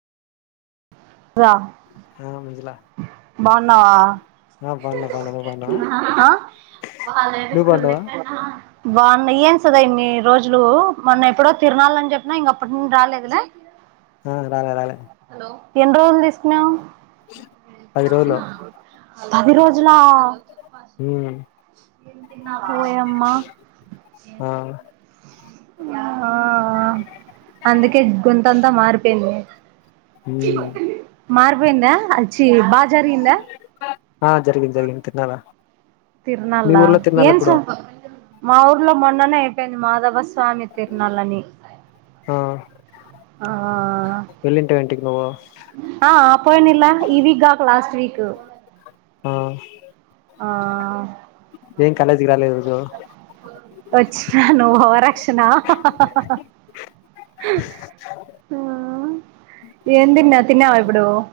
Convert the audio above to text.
[unintelligible] బన్నావా ఆ బాగున్నా బాగున్నా నువ్వు బాగున్నావా హ. నువ్వు బాగున్నావా బావున్నాయా సదా ఇన్ని రోజులు, మొన్న ఎప్పుడో తిరుణళ్ళని చెప్పినా, ఇంక అప్పటి నుండి, రాలేదు లె ఆ రాలే రాలే. ఏడ్రోజులు తీసుకున్నావు. పది రోజులు [inaudible] పది రోజుల. ఉమ్ చెప్పలి. ఓయ అమ్మా. ఆ ఆ అ అందుకే, గొతంతా, మారిపోయింది. ఉమ్ మారపోయిందా. అచ్చి బాజారిగిందా. ఆ జరిగింది, జరిగింది తిన్నారా. తిర్నల్ ల, మా ఊర్లో మొన్ననే ఐ. మద బస్సు. స్వామి తిరనల్ అని ఆ ఆ వెళ్ళింటివి ఇంటికి నువ్వు ఆ పొయినెల ఇవి గాక. అశ్రీకు. ఆ ఏం కాలేజీకి రాలేదు. ఈరోజు వచ్చినా నువ్వు ఓవరాక్షన్ ఏం తిన్నావ్ తిన్నావా ఇప్పుడు